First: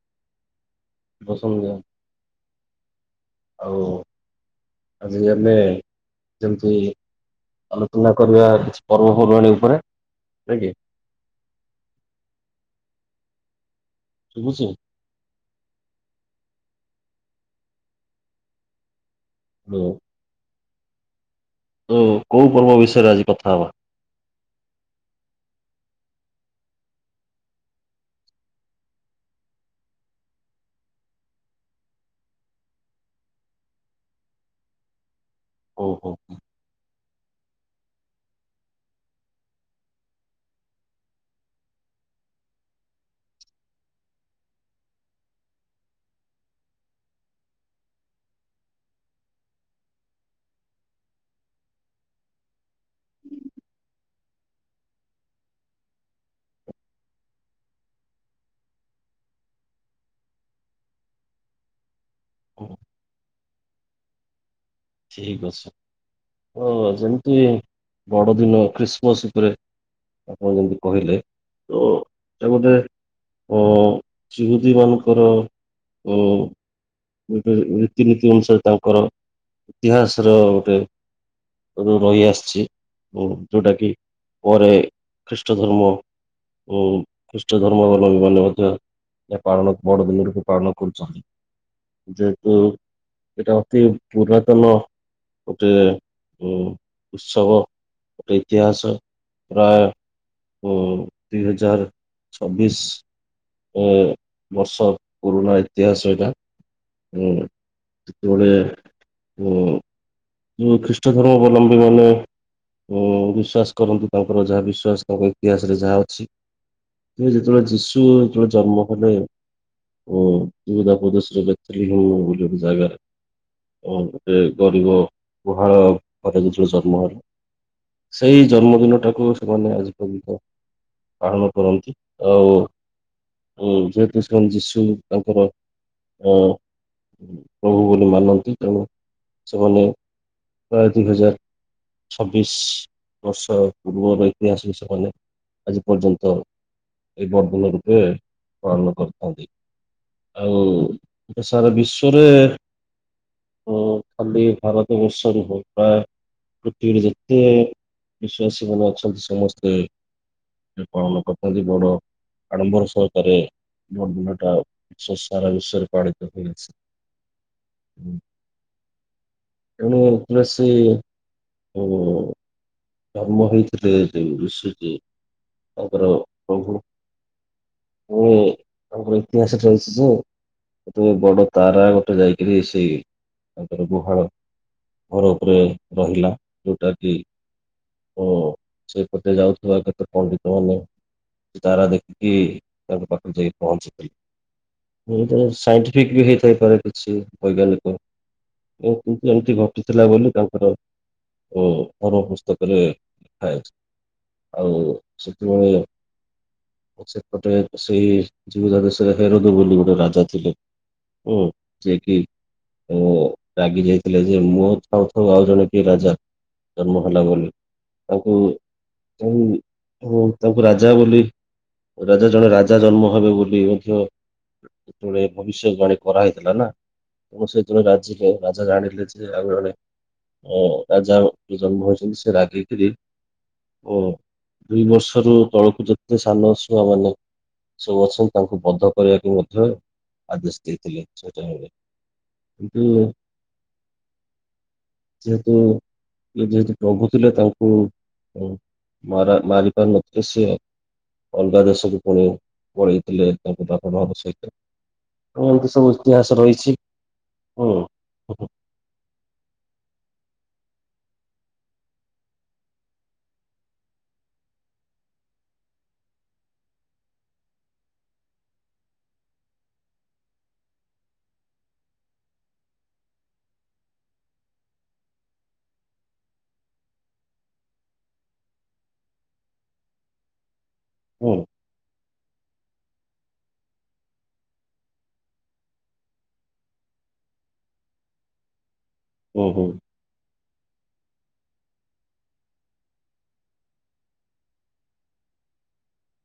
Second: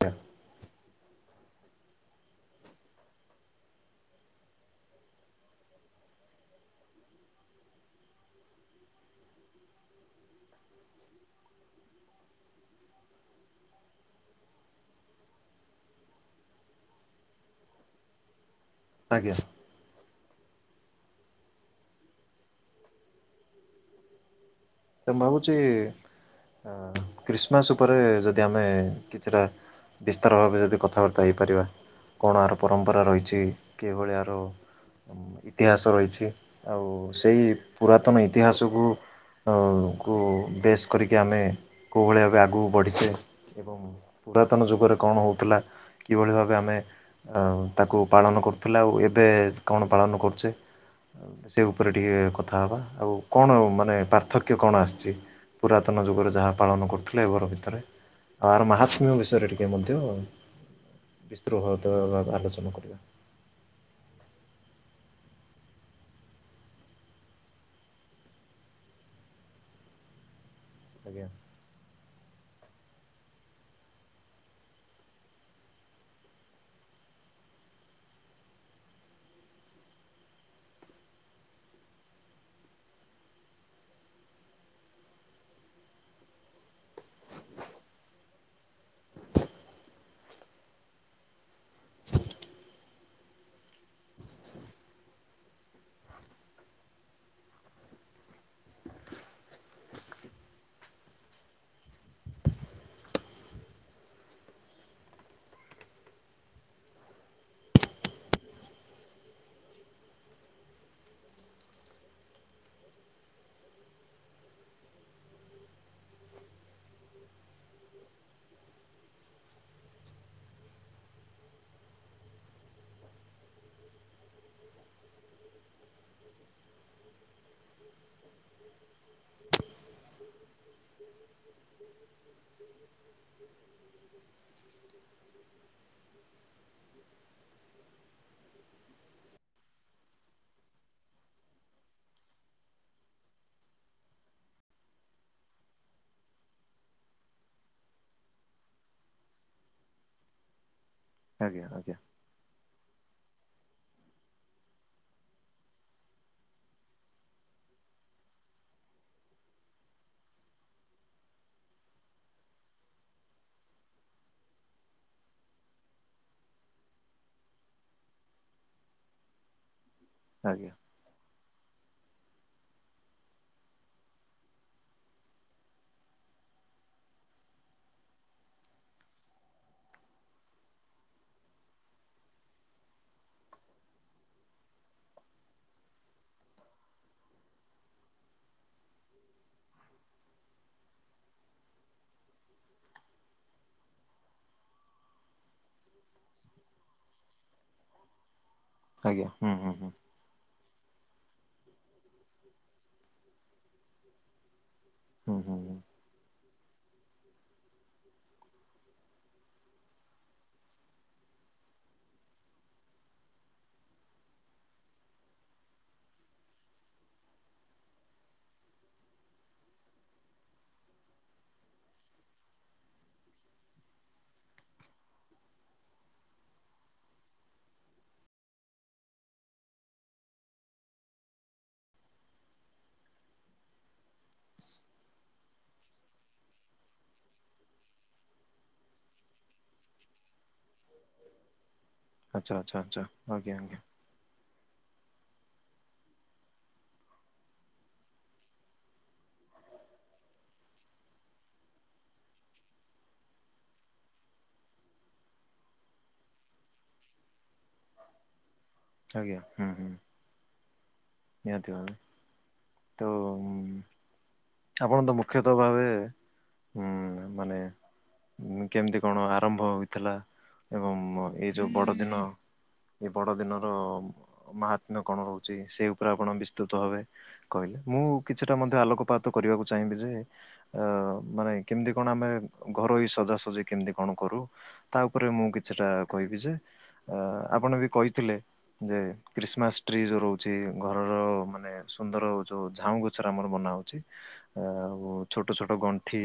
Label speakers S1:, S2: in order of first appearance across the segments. S1: ା
S2: ବାସନ ମଜା ଆଉ ଆଜି ଆମେ ଯେମିତି ଆଲୋଚନା କରିବା କିଛି ପର୍ବପର୍ବାଣୀ ଉପରେ ନୁହେଁ କି? ଶୁବୁଚି?
S1: ଆଜ୍ଞାା।
S2: ହାଲୋ। ତ କୋଉ ପର୍ବ ବିଷୟରେ ଆଜି କଥା ହବା?
S1: ତ ମୁ ଭାବୁଛି ଆଁ କ୍ରୀଷ୍ଟମାସ୍ ଉପରେ ଯଦି ଆମେ କିଛିଟା ବିସ୍ତାର ଭାବେ ଯଦି କଥାବାର୍ତ୍ତା ହେଇପାରିବା। କଣ ଆର ପରମ୍ପରା ରହିଛି କିଭଳିଆର ଇତିହାସ
S2: ଓହୋ।
S1: ରହିଛି ଆଉ ସେଇ ପୁରାତନ ଇତିହାସକୁ ଆଉ କୁ ବେଶ କରିକି ଆମେ କଉଭଳିଆ ଭାବେ ଆଗକୁ ବଢ଼ିଛେ ଏବଂ ପୁରାତନ ଯୁଗରେ କଣ ହଉଥିଲା କିଭଳି ଭାବେ ଆମେ ଆଉ ତାକୁ ପାଳନ କରୁଥିଲେ ଆଉ ଏବେ କଣ ପାଳନ କରୁଛେ। ସେ ଉପରେ ଟିକେ କଥା ହେବା, ଆଉ କଣ ମାନେ ପାର୍କ ପାର୍ଥକ୍ୟ କଣ ଆସିଛି, ପୁରାତନ ଯୁଗରେ ଯାହା ପାଳନ କରୁଥିଲେ ଏବେର ଭିତରେ? ଆର ମାହାତ୍ମ୍ୟ ବିଷୟରେ ଟିକେ ମଧ୍ୟ ବିସ୍ତୃତ ଭାବରେ
S2: ହୋ,
S1: ଆଲୋଚନା କରିବା।
S2: ଠିକ୍ ଅଛି। ହଁଅ ଯେମିତି ବଡ ଦିନ ଖ୍ରୀଷ୍ଟମସ୍ ଉପରେ ଆପଣ ଯେମିତି କହିଲେ
S1: ଆଜ୍ଞା।
S2: ତ ସେ ଗୋଟେ ଅଁ-ଅଁ-ଅଁ ଚିହୁଦୀ ମାନଙ୍କର ଉଁ-ଉଁ-ଉଁ ଗୋଟେ ରୀତିନୀତି ଅନୁସାରେ ତାଙ୍କର ଇତିହାସର ଗୋଟେ [unintelligible] ରହି ଆସିଛି ଯୋଉଟା କି ପରେ ଖ୍ରୀଷ୍ଟ ଧର୍ମ ଉଁ-ଉଁ-ଉଁ ଖ୍ରୀଷ୍ଟ ଧର୍ମ ଅବଲମ୍ବୀମାନେ ମଧ୍ୟ ଏହା ପାଳନ ବଡଦିନ ରୂପେ ପାଳନ କରୁଛନ୍ତି, ଯେହେତୁ ଏଇଟା ଅତି ପୁରାତନ ଗୋଟେ ଉଁ ଉତ୍ସବ ଗୋଟେ ଇତିହାସ ପ୍ରାୟ ଉଁ ଦି ହଜାର ଛବିଶ ଉଁ-ଉଁ ବର୍ଷ ପୁରୁଣା ଇତିହାସ ଏଇଟା। ହୁଁ ଯେତେବେଳେ ହୁଁ। ଯୋଉ ଖ୍ରୀଷ୍ଟ ଧର୍ମ ଅବଲମ୍ବୀମାନେ ଉଁ ବିଶ୍ଵାସ କରନ୍ତି ତାଙ୍କର ଯାହା ବିଶ୍ଵାସ ତାଙ୍କ ଇତିହାସରେ ଯାହା ଅଛି। କି ଯେତେବେଳେ ଯୀଶୁ ଯେତେବେଳେ ଜନ୍ମ ହେଲେ ଉଁ [unintelligible] ବେଥଲିମ୍ ବୋଲି ଗୋଟେ ଜାଗାରେ ଉଁ ଗୋଟେ ଗରିବ ଗୁହାଳ [unintelligible] ଯୀଶୁ ଜନ୍ମହେଲେ। ସେଇ ଜନ୍ମଦିନଟାକୁ ସେମାନେ ଆଜି ପର୍ଯ୍ୟନ୍ତ ପାଳନ କରନ୍ତି ଆଉ ଉଁ ଯେହେତୁ ସେଣ୍ଟ୍ ଯୀଶୁ ତାଙ୍କର ଅ ପ୍ରଭୁ ବୋଲି ମାନନ୍ତି ତେଣୁ ସେମାନେ ପ୍ରାୟ ଦି ହଜାର ଛବିଶ ବର୍ଷ ପୂର୍ବର ଇତିହାସ ବି ସେମାନେ ଆଜି ପର୍ଯ୍ୟନ୍ତ ଏଇ [unintelligible] ରୂପେ ପାଳନ କରିଥାନ୍ତି। ଆଉ
S1: ଆଜ୍ଞା
S2: ସାରା
S1: ଆଜ୍ଞା
S2: ବିଶ୍ୱରେ ଉଁ ଖାଲି ଭାରତ୍ ବର୍ଷରେ ହୁଏ ବା ପୃଥିବୀରେ ଯେତେ ବିଶାସୀ ମାନେ ଅଛନ୍ତି ସମସ୍ତେ [unintelligible] ପାଳନକର୍ତ୍ତା ଯେ ବଡ ଆଡ଼ମ୍ବର ସହକାରେ ବଡ଼ଦିନଟା‌ ବିଶ୍ବ ସାରା‌ ବିଶ୍ବରେ ପାଳିତ‌ ହୋଇଅଛି। ହୁଁ। ତେଣୁ ପୁରା ସେ
S1: ଆଜ୍ଞା
S2: ଉଁ-ଉଁ-ଉଁ ଜନ୍ମ ହୋଇଥିଲେ ଯେ ଯୀଶୁଜୀ ତାଙ୍କର ପ୍ରଭୁ। ଏ ଆମର ଇତିହାସରେ ରହିଛି ଯୋ ସେତେବେଳେ ବଡ ତାରା ଗୋଟେ ଯାଇକିରି ସେଇ ତାଙ୍କର ଗୁହାଳ ଘର ଉପରେ ରହିଲା ଯୋଉଟା କି ଉଁ-ଉଁ ସେଇ ପଟେ ଯାଉଥିବା କେତେ ପଣ୍ଡିତମାନେ ସେ ତାରା ଦେଖିକି ତାଙ୍କ ପାଖକୁ ଯାଇକି ପହଞ୍ଚିଥିଲେ। ହୁଏତ ସାଇଣ୍ଟିଫିକ ବି ହେଇ ଥାଇପାରେ କିଛି ବୈଜ୍ଞାନିକ। ଉଁ
S1: ଆଜ୍ଞା
S2: କିନ୍ତୁ
S1: ହୁଁ
S2: ଏମିତି
S1: ହୁଁ ହୁଁ
S2: ଘଟିଥିଲା ବୋଲି ତାଙ୍କର ଉଁ ପର ଅବସ୍ ତାପରେ [unintelligible] ଆଉ
S1: ହୁଁ
S2: ସେତେବେଳେ
S1: [unintelligible]
S2: ସେପଟେ ସେଇ ଜୀହୁଦା ଦେଶରେ ହେରଦ ବୋଲି ଗୋଟେ ରାଜା ଥିଲେ। ଓ କିଏ କି? ଓ ରାଗି ଯାଇଥିଲେ ଯେ ମୁଁ ଥାଉ ଥାଉ ଆଉ ଜଣେ କିଏ ରାଜା। ଭଲ ବୋଲିଲ ତାଙ୍କୁ ତାଙ୍କୁ ତାଙ୍କୁ ରାଜା ବୋଲି ରାଜା ଜଣେ ରାଜା ଜନ୍ମ ହେବେ ବୋଲି ମଧ୍ୟ ଯେତେବେଳେ ଭବିଷ୍ୟବାଣୀ କରାହେଇଥିଲା ନା। ଏବଂ ସେହିତ ରାଜିକ ରାଜା ଜାଣିିିଲେ ଯେ ଆଉ ଜଣେ ଅ ରାଜା ଜନ୍ମ ହୋଇଛ। ସେ ରାଗିକିରି ଓ ଦି ବର୍ଷରୁ ତଳକୁ ଯେତେ ସାନ ଅସୁଆ ମାନେ ସବୁ ଅଛନ୍ତି ତାଙ୍କୁ ବଧ କରିବାକୁ ମଧ୍ୟ ଆଦେଶ ଦେଇଥିଲେ ସେଇ ଟାଇମରେ।
S1: ଆଚ୍ଛା ଆଚ୍ଛା
S2: କିନ୍ତୁ
S1: ଆଚ୍ଛା ଆଜ୍ଞା ଆଜ୍ଞା।
S2: ଯେହେତୁ [unintelligible] ରୋଗୁଥିଲେ ତାଙ୍କୁ ମାରା ମାରି ପାରୁ ନଥିଲେ ସିଏ। ଅଲଗା ଦେଶକୁ ପୁଣି ପଳେଇଥିଲେ ତାଙ୍କ ବାପା ମାଙ୍କ ସହିତ। ଏ ଏମିତି ସବୁ ଇତିହାସ ରହିଛି ହୁଁ।
S1: ଆଜ୍ଞା ହୁଁ ହୁଁ। ନିହାତି ଭାବେ। ତ ଉଁ ଆପଣ ତ ମୁଖ୍ୟତଃ ଭାବେ ହଁ ମାନେ କେମିତି କଣ ଆରମ୍ଭ ହୋଇଥିଲା? ଏବଂ ଏ ଯେଉଁ ବଡ଼ଦିନ ଏ ବଡ ଦିନର ମହାତ୍ମ୍ୟ କଣ ରହୁଛି ସେଇ ଉପରେ ଆପଣ ବିସ୍ତୃତ ଭାବେ କହିଲେ। ମୁଁ କିଛିଟା ମଧ୍ୟ ଆଲୋକପାତ ତ କରିବାକୁ ଚାହିଁବି ଯେ ଅ
S2: ହୁଁ
S1: ମାନେ କେମିତି କଣ ଆମେ ଘରୋଇ ସଜାସଜି କେମିତି କଣ କରୁ। ତା ଉପରେ ମୁଁ କିଛିଟା କହିବି ଯେ ଅ ଆପଣ ବି କହିଥିଲେ। ଯେ
S2: ହୁଁ ହୁଁ
S1: କ୍ରୀିସମାସ ଟ୍ରି ଯୋଉ ରହୁଛି ଘରର ମାନେ ସୁନ୍ଦର ଯୋଉ ଝାଉଁ ଗଛର ଆମର ବନା ହଉଛି। ଆଉ ଛୋଟ ଛୋଟ ଗଣ୍ଠି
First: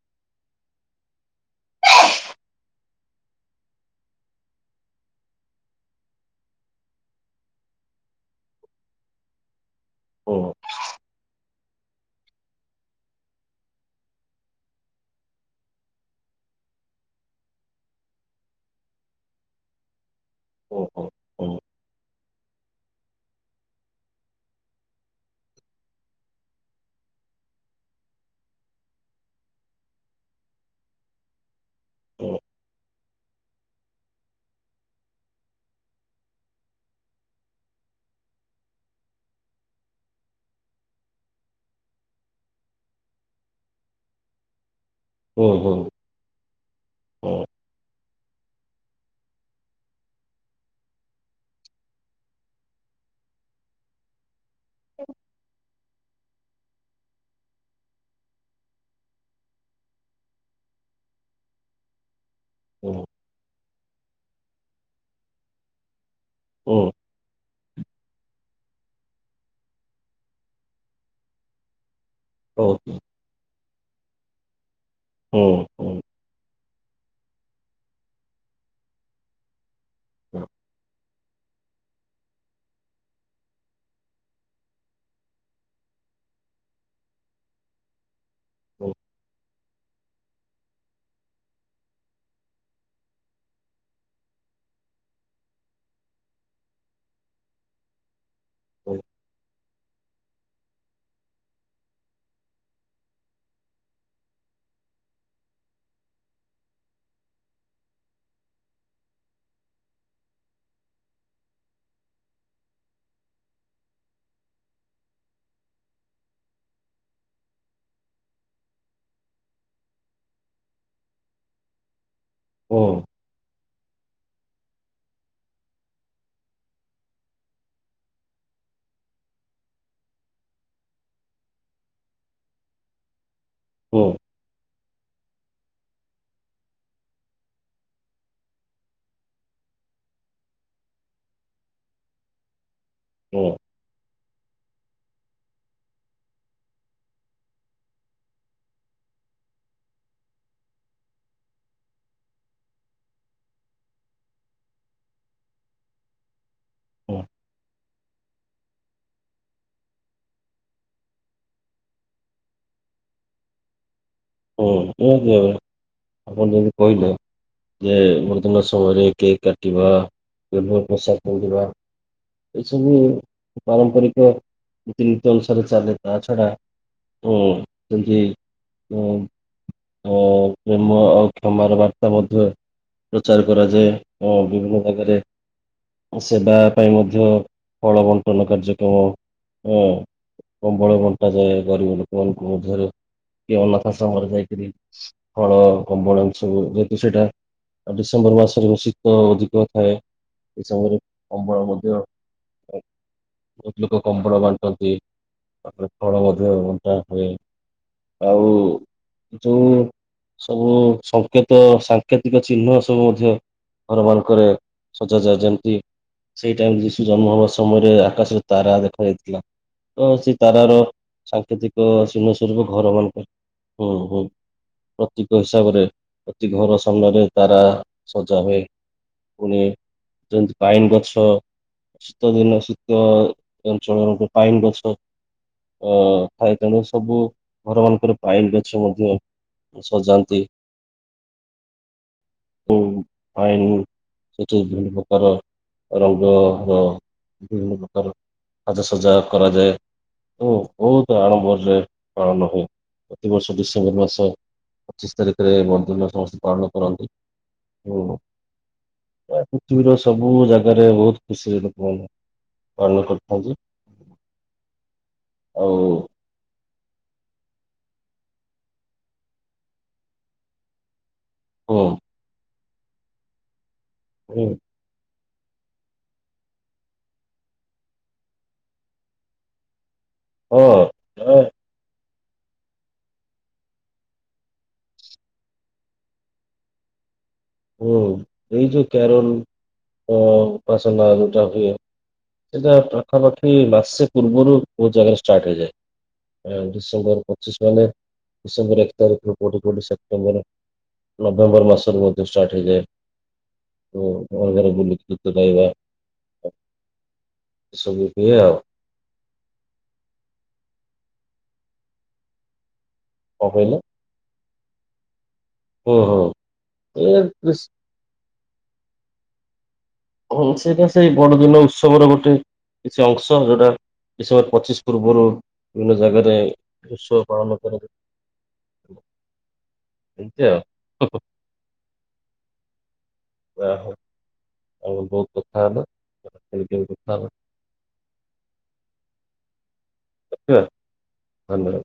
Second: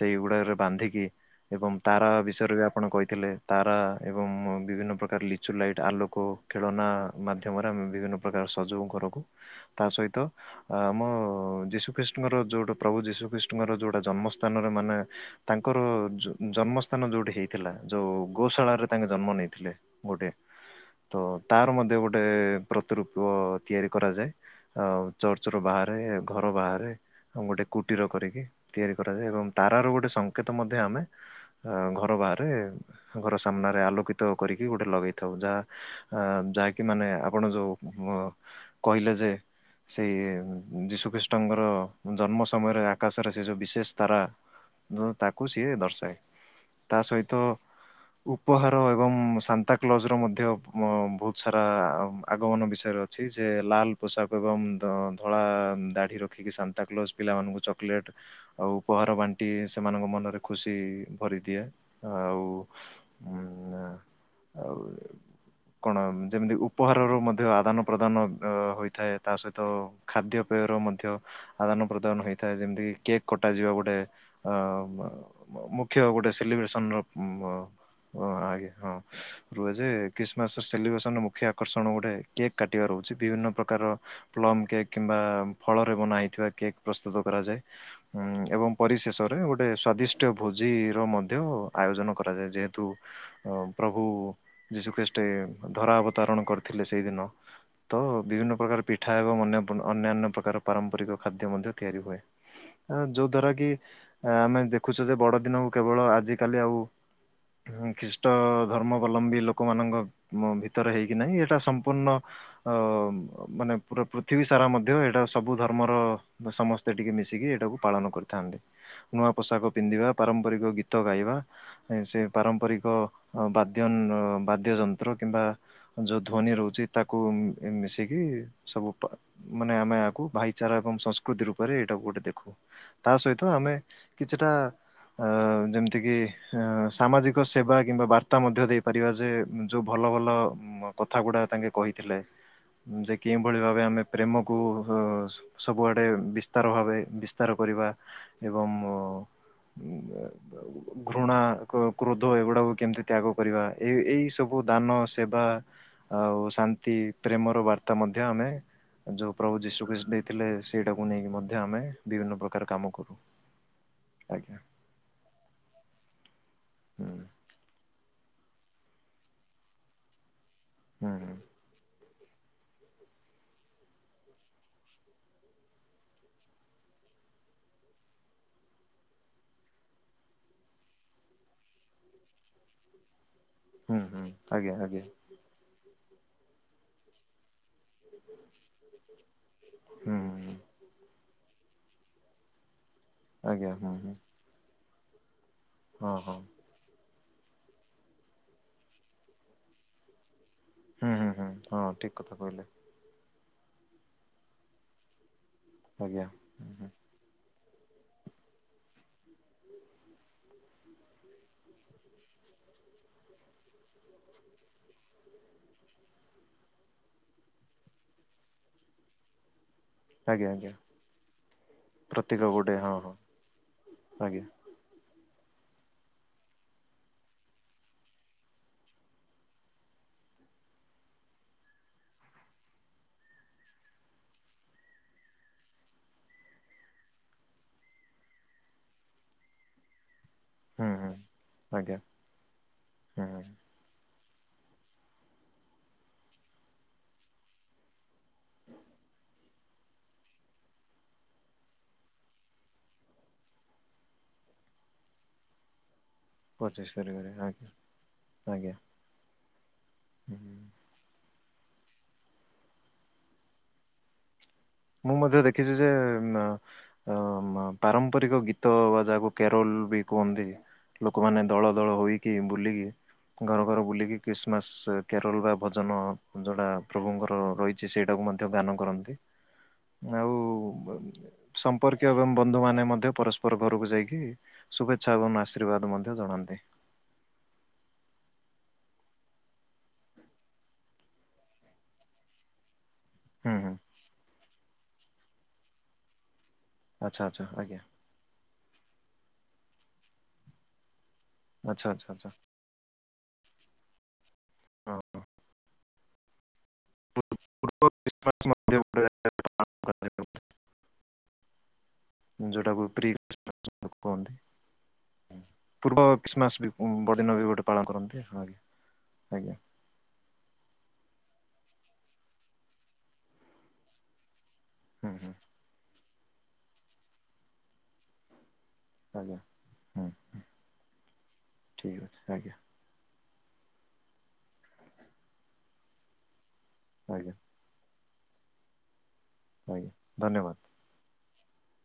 S1: ସେଇ ଗୁଡାକରେ ବାନ୍ଧିକି ଏବଂ ତାରା ବିଷୟରେ ବି ଆପଣ କହିଥିଲେ। ତାରା ଏବଂ ବିଭିନ୍ନ ପ୍ରକାର ଲିଚୁ ଲାଇଟ୍ ଆଲୋକ ଖେଳନା ମାଧ୍ୟମରେ ଆମେ ବିଭିନ୍ନ ପ୍ରକାର ସଜୋଉ ଘରକୁ। ତା ସହିତ
S2: ହୁଁ
S1: ଆମ ଯୀଶୁ ଖ୍ରୀଷ୍ ଙ୍କର ଯୋଉଟା ପ୍ରଭୁ ଯୀଶୁଖ୍ରୀଷ୍ଣଙ୍କର ଯୋଉଟା ଜନ୍ମସ୍ଥାନରେ ମାନେ ତାଙ୍କର ଜ ଜନ୍ମ ସ୍ଥାନ ଯୋଉଠି ହେଇଥିଲା ଯୋଉ ଗୋଶାଳାରେ ତାଙ୍କ ଜନ୍ମ ନେଇଥିଲେ। ଗୋଟେ
S2: ହୁଁ
S1: ତ
S2: ହୁଁ
S1: ତାର ମଧ୍ୟ ଗୋଟେ ଗୋଟେ ପ୍ରତିରୂପ ତିଆରି କରାଯାଏ। ଆ ଚର୍ଚ୍ଚର ବାହାରେ ଘର ବାହାରେ। ଗୋଟେ କୁଟୀର କରିକି ତିଆରି କରାଯାଏ। ଏବଂ ତାରାର ଗୋଟେ ସଂକେତ ମଧ୍ୟ ଆମେ ଅ ଘର ବାହାରେ
S2: ହୁଁ
S1: ଘର ସାମ୍ନାରେ ଆଲୋକିତ କରିକି ଗୋଟେ ଲଗେଇ ଥାଉ। ଯାହା ଅ ଯାହାକି ମାନେ ଆପଣ ଯୋଉ କହିଲେ ଯେ ସେଇ ଯୀଶୁ ଖ୍ରୀଷ୍ଟଙ୍କର ଜନ୍ମ ସମୟରେ ଆକାଶରେ ସେ ଯୋଉ ବିଶେଷ ତାରା ତାକୁ
S2: ହୁଁ
S1: ସିଏ
S2: ହୁଁ
S1: ଦର୍ଶାଏ। ତା
S2: ହୁଁ
S1: ସହିତ ଉପହାର ଏବଂ ସାନ୍ତା କ୍ଲଜର ମଧ୍ୟ ବହୁତ ସାରା ଆଗମନ ବିଷୟରେ ଅ ଅଛି ଯେ ଲାଲ ପୋଷାକ ଏବଂ ଧଳା ଦାଢି ରଖିକି ଶାନ୍ତି ତା କ୍ଲୋଜ ପିଲାମାନଙ୍କୁ ଚକୋଲେଟ୍ ଆଉ ଉପହାର ବାଣ୍ଟି ସେମାନଙ୍କ ମନରେ ଖୁସି ଭରି ଦିଏ। ଆଉ
S2: ହୁଁ।
S1: ଉଁ ଆଉ କଣ ଯେମିତି
S2: ହୁଁ
S1: ଉପହାରରୁ ମଧ୍ୟ ଆଦାନ ପ୍ରଦାନ ଅ ହୋଇଥାଏ। ତା ସହିତ ଖାଦ୍ୟ ପେୟର ମଧ୍ୟ ଆଦାନ ପ୍ରଦାନ ହୋଇ ଥା
S2: ହୁଁ ହୁଁ
S1: ଯେମିତିକ କେକ୍ କଟାଯିବା ଗୋଟେ ଅ
S2: ହୁଁ ହୁଁ।
S1: ମୁଖ୍ୟ ଗୋଟେ ସେଲିବ୍ରେସନ ର ଉ ର ଅ ଆ ଇ ହଁ। ରୁହେ ଯେ ଖ୍ରୀଷ୍ଟମାସ ସେଲିବେସନ ର ମୁଖ୍ୟ ଆକର୍ଷଣ ଗୋଟେ କେକ୍ କାଟିବା ରହୁଛି ବିଭିନ୍ନ ପ୍ରକାର ପ୍ଲମ କେକ୍ କିମ୍ବା ଫଳରେ ବନା ହେଇଥିବା କେକ୍ ପ୍ରସ୍ତୁତ କରାଯାଏ। ଉଁ ଏବଂ
S2: ହୁଁ
S1: ପରିଶେଷରେ ଗୋଟେ ସ୍ଵାଦିଷ୍ଟ ଭୋଜିର ମଧ୍ୟ ଆୟୋଜନ କରାଯାଏ ଯେହେତୁ ଅ ପ୍ରଭୁ ଯୀଶୁଖେଷ୍ଟେ ଧରା ଅବତାରଣ କରିଥିଲେ ସେଇଦିନ। ତ ବିଭିନ୍ନ ପ୍ରକାର ପିଠା ଏବଂନ୍ୟ ଅନ୍ୟାନ୍ୟ ପ୍ରକାର ପାରମ୍ପରିକ ଖାଦ୍ୟ ମଧ୍ୟ ତିଆରି ହୁଏ। ଯୋଉ ଦ୍ଵାରା କି ଆମେ ଦେଖୁଛୁ ଯେ ବଡ଼ଦିନକୁ କେବଳ ଆଜିକାଲି ଆଉ ଖ୍ରୀଷ୍ଟ ଧର୍ମାବଲମ୍ବୀ ଲୋକମାନଙ୍କ ମ ଭିତରେ ହେଇକି ନାହିଁ ଏଇଟା ସମ୍ପୂର୍ଣ୍ଣ ଅ ମାନେ ପୁରା ପୃଥିବୀ ସାରା ମଧ୍ୟ ଏଇଟା ସବୁ ଧର୍ମର ସମସ୍ତେ ଟିକେ ମିଶିକି ଏଇଟାକୁ ପାଳନ କରିଥାନ୍ତି। ନୂଆ ପୋଷାକ ପିନ୍ଧିବା ପାରମ୍ପରିକ ଗୀତ ଗାଇବା ସେ
S2: ହୁଁ
S1: ପାରମ୍ପରିକ ଅ ବାଦ୍ୟ ନ ବାଦ୍ୟ ଯନ୍ତ୍ର କିମ୍ବା ଯଉ ଧ୍ୱନି ରହୁଛି ତାକୁ ମିଶିକି ସବୁ ପ ମାନେ ଆମେ ଆକୁ ଭାଇଚାରା ଏବଂ ସଂସ୍କୃତି ରୂପରେ ଏଇଟାକୁ ଗୋଟେ ଦେଖୁ ତା ସହିତ ଆମେ
S2: ହଁ।
S1: କିଛିଟା ଆ ଯେମିତିକି ସାମାଜିକ ସେବା କିମ୍ବା ବାର୍ତ୍ତା ମଧ୍ୟ ଦେଇପାରିବା ଯେ ଯୋଉ ଭଲ ଭଲ କଥା ଗୁଡା ତାଙ୍କେ କହିଥିଲେ। ଯେ
S2: ହୁଁ
S1: କେଉଭଳି ଭାବେ ଆମେ ପ୍ରେମକୁ ହ ସ ସବୁଆଡ଼େ ବିସ୍ତାର ଭାବେ ବିସ୍ତାର କରିବା ଏବଂ। ଘୃଣା କ୍ରୋ କ୍ରୋଧ ଏଗୁଡ଼ାକୁ କେମିତି ତ୍ୟାଗ କରିବା ଏଇ ଏଇ ସବୁ ଦାନ ସେବା ଆଉ ଶାନ୍ତି
S2: ହୁଁ
S1: ପ୍ରେମର ବାର୍ତା ମଧ୍ୟ ଆମେ ଯୋଉ ପ୍ରଭୁ ଯୀଶୁକୃଷ୍ଣ ଦେ ଥିଲେ ସେଇଟାକୁ ନେଇକି ମଧ୍ୟ ଆମେ ବିଭିନ୍ନ ପ୍ରକାର କାମ କରୁ। ଆଜ୍ଞା।
S2: ହଁ [unintelligible] ଆପଣ ଯଦି
S1: ହୁଁ
S2: କହିଲେ। ଯେ ବର୍ତ୍ତମାନ ସମୟରେ କେକ୍ କାଟିବା ଭର
S1: ହୁଁ
S2: ପୋସା
S1: ହୁଁ
S2: ପିଧିବା। କିଛି ବି ପାରମ୍ପରିକ ରୀତିନୀତି ଅନୁସାରେ ଚାଲେ ତା ଛଡ଼ା ଓ ହଉଚି। ଓ ପ୍ରେମ ଆଉ କ୍ଷମାର ବାର୍ତ୍ତା ମଧ୍ୟ ପ୍ରଚାର କରାଯାଏ
S1: ହୁଁ ହୁଁ
S2: ଓ
S1: ଆଜ୍ଞା
S2: ବିଭିନ୍ନ
S1: ଆଜ୍ଞା
S2: ଜାଗାରେ। ସେବା ପାଇଁ ମଧ୍ୟ ଫଳ ବଣ୍ଟନ କାର୍ଯ୍ୟକ୍ରମ ଅ
S1: ହୁଁ ହୁଁ
S2: କମ୍ବ ଳ ବଣ୍ଟାାଯାଏ ଗରିବ ଲୋକ ଏମାନଙ୍କ ମଧ୍ୟରେ। କି
S1: ଆଜ୍ଞା
S2: ଅନାଥ
S1: ହୁଁ ହୁଁ
S2: ଆଶାରମରେ ଯାଇକରି ଫଳ
S1: ହଁ
S2: କବଳ
S1: ହଁ
S2: ସବୁ ଯେହେତୁ ସେଇଟା ଆଉ ଡିସେମ୍ବର ମାସରେ ମୁ ଶୀତ ଅଧିକ ଥାଏ। ଏସମୟରେ
S1: ହୁଁ ହୁଁ ହୁଁ
S2: କମ୍ବ ଳ
S1: ହଁ
S2: ମଧ୍ୟ
S1: ଠିକ୍ କଥା କହିଲେ
S2: ବହୁତ ଲୋକ କମ୍ବ ଳ ବାଣ୍ଟନ୍ତି ତାପରେ ଫଳ
S1: ଆଜ୍ଞା
S2: ମଧ୍ୟ
S1: ହୁଁ
S2: ବଣ୍ଟା ହୁଏ। ଆଉ ଜୋଉ ସବୁ ସଂଙ୍କେତ ସାଙ୍କେତିକ ଚିହ୍ନ ସବୁ ମଧ୍ୟ ଘରମାନଙ୍କରେ ଶଜାଯାଏ ଯେମିତି ସେଇ ଟାଇମ ଯିଶୁ ଜନ୍ମ ହବା ସମୟରେ ଆକାଶରେ ତାରା ଦେଖାାଯାଇଥିଲା। ହ ସେ
S1: ଆଜ୍ଞା ଆଜ୍ଞା
S2: ତାରାର ସାଙ୍କେତିକ ସି ନ
S1: ପ୍ରତୀକ ଗୋଟେ
S2: ସ୍ୱରୂପ।
S1: ହଁ ହଁ
S2: ଘରମାନମାନଙ୍କ ପାଈଁ ହୁଁ ହୁଁ।
S1: ଆଜ୍ଞା
S2: ପ୍ରତୀକ ହିସାବରେ ପ୍ରତି ଘର ସାମ୍ନାରେ ତାରା ସଜା ହୁଏ। ପୁଣି ଯେମିତି ପାଇନ ଗଛ ଶୀତ ଦିନ ଶୀତ ଅଞ୍ଚଳର ଗୋ ପାଇନ ଗଛ। ଅ ଥାଏ ତେଣୁ ସବୁ। ଘର ମାନଙ୍କରେ ପାଇନ ଗଛ ମଧ୍ୟ ସଜାନ୍ତି।
S1: ହୁଁ ହୁଁ ଆଜ୍ଞା
S2: ଓ ଉ
S1: ହୁଁ
S2: ପାଇନ ସେଠି ବିଭିନ୍ନ ପ୍ରକାର ରଙ୍ଗର ବିଭିନ୍ନ ପ୍ରକାର ସାଜସଜା କରାଯାଏ ଓ ବହୁତ ଆଡ଼ମ୍ବରରେ ପାଳନ ଓ ପ୍ରତିବର୍ଷ ଡିସେମ୍ବର ମାସ ପଚିଶ ତାରିଖରେ ବଡଦିନରେ ସମସ୍ତେ ପାଳନ
S1: ପଚିଶ
S2: କରନ୍ତି
S1: ତାରିଖରେ ଆଜ୍ଞା
S2: ଓ
S1: ଆଜ୍ଞା
S2: ପ୍ରାୟ ପୃଥିବୀର ସବୁ
S1: ହୁଁ
S2: ଜାଗାରେ ବହୁତ ଖୁଶିରେ ପର୍ବ ପାଳନ କରିଥାନ୍ତି।
S1: ମୁଁ ମଧ୍ୟ ଦେଖିଛି
S2: ଆଉ
S1: ଯେ ନା ଅ ପାରମ୍ପରିକ ଗୀତ ବାଜାକୁ କେରୋଲ ବି କୁହନ୍ତି ଲୋକମାନେ ଦଳ ଦୋଳ ହୋଇକି ବୁଲିକି ଘର ଘର ବୁଲିକି
S2: ହଁ।
S1: କ୍ରୀଷ୍ଟମାସ କେରଲ ବା ଭଜନ ଯେଉଁଟା ପ୍ରଭୁଙ୍କର ରହିଛି ସେଇଟାକୁ ମଧ୍ୟ ଗାନ କରନ୍ତି। ଆଉ।
S2: ଓ।
S1: ସମ୍ପର୍କୀୟ ଏବଂ ବନ୍ଧୁ ମାନେ ମଧ୍ୟ ପରସ୍ପର ଘରକୁ ଯାଇକି ଶୁଭେଚ୍ଛା ଏବଂ ଆଶୀର୍ବାଦ ମଧ୍ୟ ଜଣାନ୍ତି।
S2: ଓଏଇ ଯେ କ୍ୟା୍ରୋଲ ଅ ପସନ୍ଦ ଆ ଜଉଟା ହୁଏ ସଏଟା ପାଖାପାଖି
S1: ହୁଁ ହୁଁ
S2: ମାସେ ପୂର୍ବରୁ ବହୁତ ଜାଗାରେ ଷ୍ଟାର୍ଟ ହେଇଯାଏ।
S1: ଆଚ୍ଛା
S2: ଡିସେମ୍ବର
S1: ଆଚ୍ଛା
S2: ପଚିଶ
S1: ଆଜ୍ଞା
S2: ମାନେ ଡିସେମ୍ବର ଏକ ତାରିଖରୁ କଉଠି କଉଠି ସେପ୍ଟେମ୍ବର ନଭେମ୍ବର
S1: ଆଚ୍ଛା
S2: ମାସରୁ
S1: ଆଚ୍ଛା
S2: ମଧ୍ୟ
S1: ଆଚ୍ଛା
S2: ଷ୍ଟାର୍ଟ ହେଇଯାଏ। ତୋ ଘରେ ଘରେ ବୁଲିକି
S1: ହଁ।
S2: ଗୀତ ଗାଇବା।
S1: ୍ରି
S2: ଏସବୁ ହୁଏ
S1: ମଧ୍ୟ
S2: ଆଉ
S1: [unintelligible] [unintelligible] ଯୋଉଟାକୁ ପ୍ରି
S2: କଣ କହିଲେ?
S1: କନ୍ତି।
S2: ହୁଁ
S1: ପୂର୍ବ
S2: ହୁଁ।
S1: ଖ୍ରୀଷ୍ଟମାସ୍ ବି
S2: ଏ
S1: ବଡ଼ଦିନ ବି ଗୋଟେ
S2: ବେଶ୍-
S1: ପାଳନ କରନ୍ତି ହଁ ଆଜ୍ଞା ଆଜ୍ଞା।
S2: ହଁ ସେଇଟା ସେଇ ବଡଦିନ ଉତ୍ସବର ଗୋଟେ କିଛି ଅଂଶ ଯୋଉଟା ଡିସେମ୍ବର ପଚିଶ
S1: ହୁଁ
S2: ପୂର୍ବରୁ
S1: ହୁଁ
S2: ବିଭିନ୍ନ ଜାଗାରେ ଉତ୍ସବ ପାଳନ କରାଯଏ।
S1: ଆଜ୍ଞା ହୁଁ ହ
S2: ଏମିତି ଆଉ।
S1: ଠିକ୍ ଅଛି ଆଜ୍ଞା।
S2: ଯାହଉ ଆମେ ବହୁତ କଥା ହେଲା ଖେଳି
S1: ଆଜ୍ଞା। ଆଜ୍ଞା। ଧନ୍ୟବାଦ।
S2: ଆଚ୍ଛା ଧନ୍ୟବାଦ।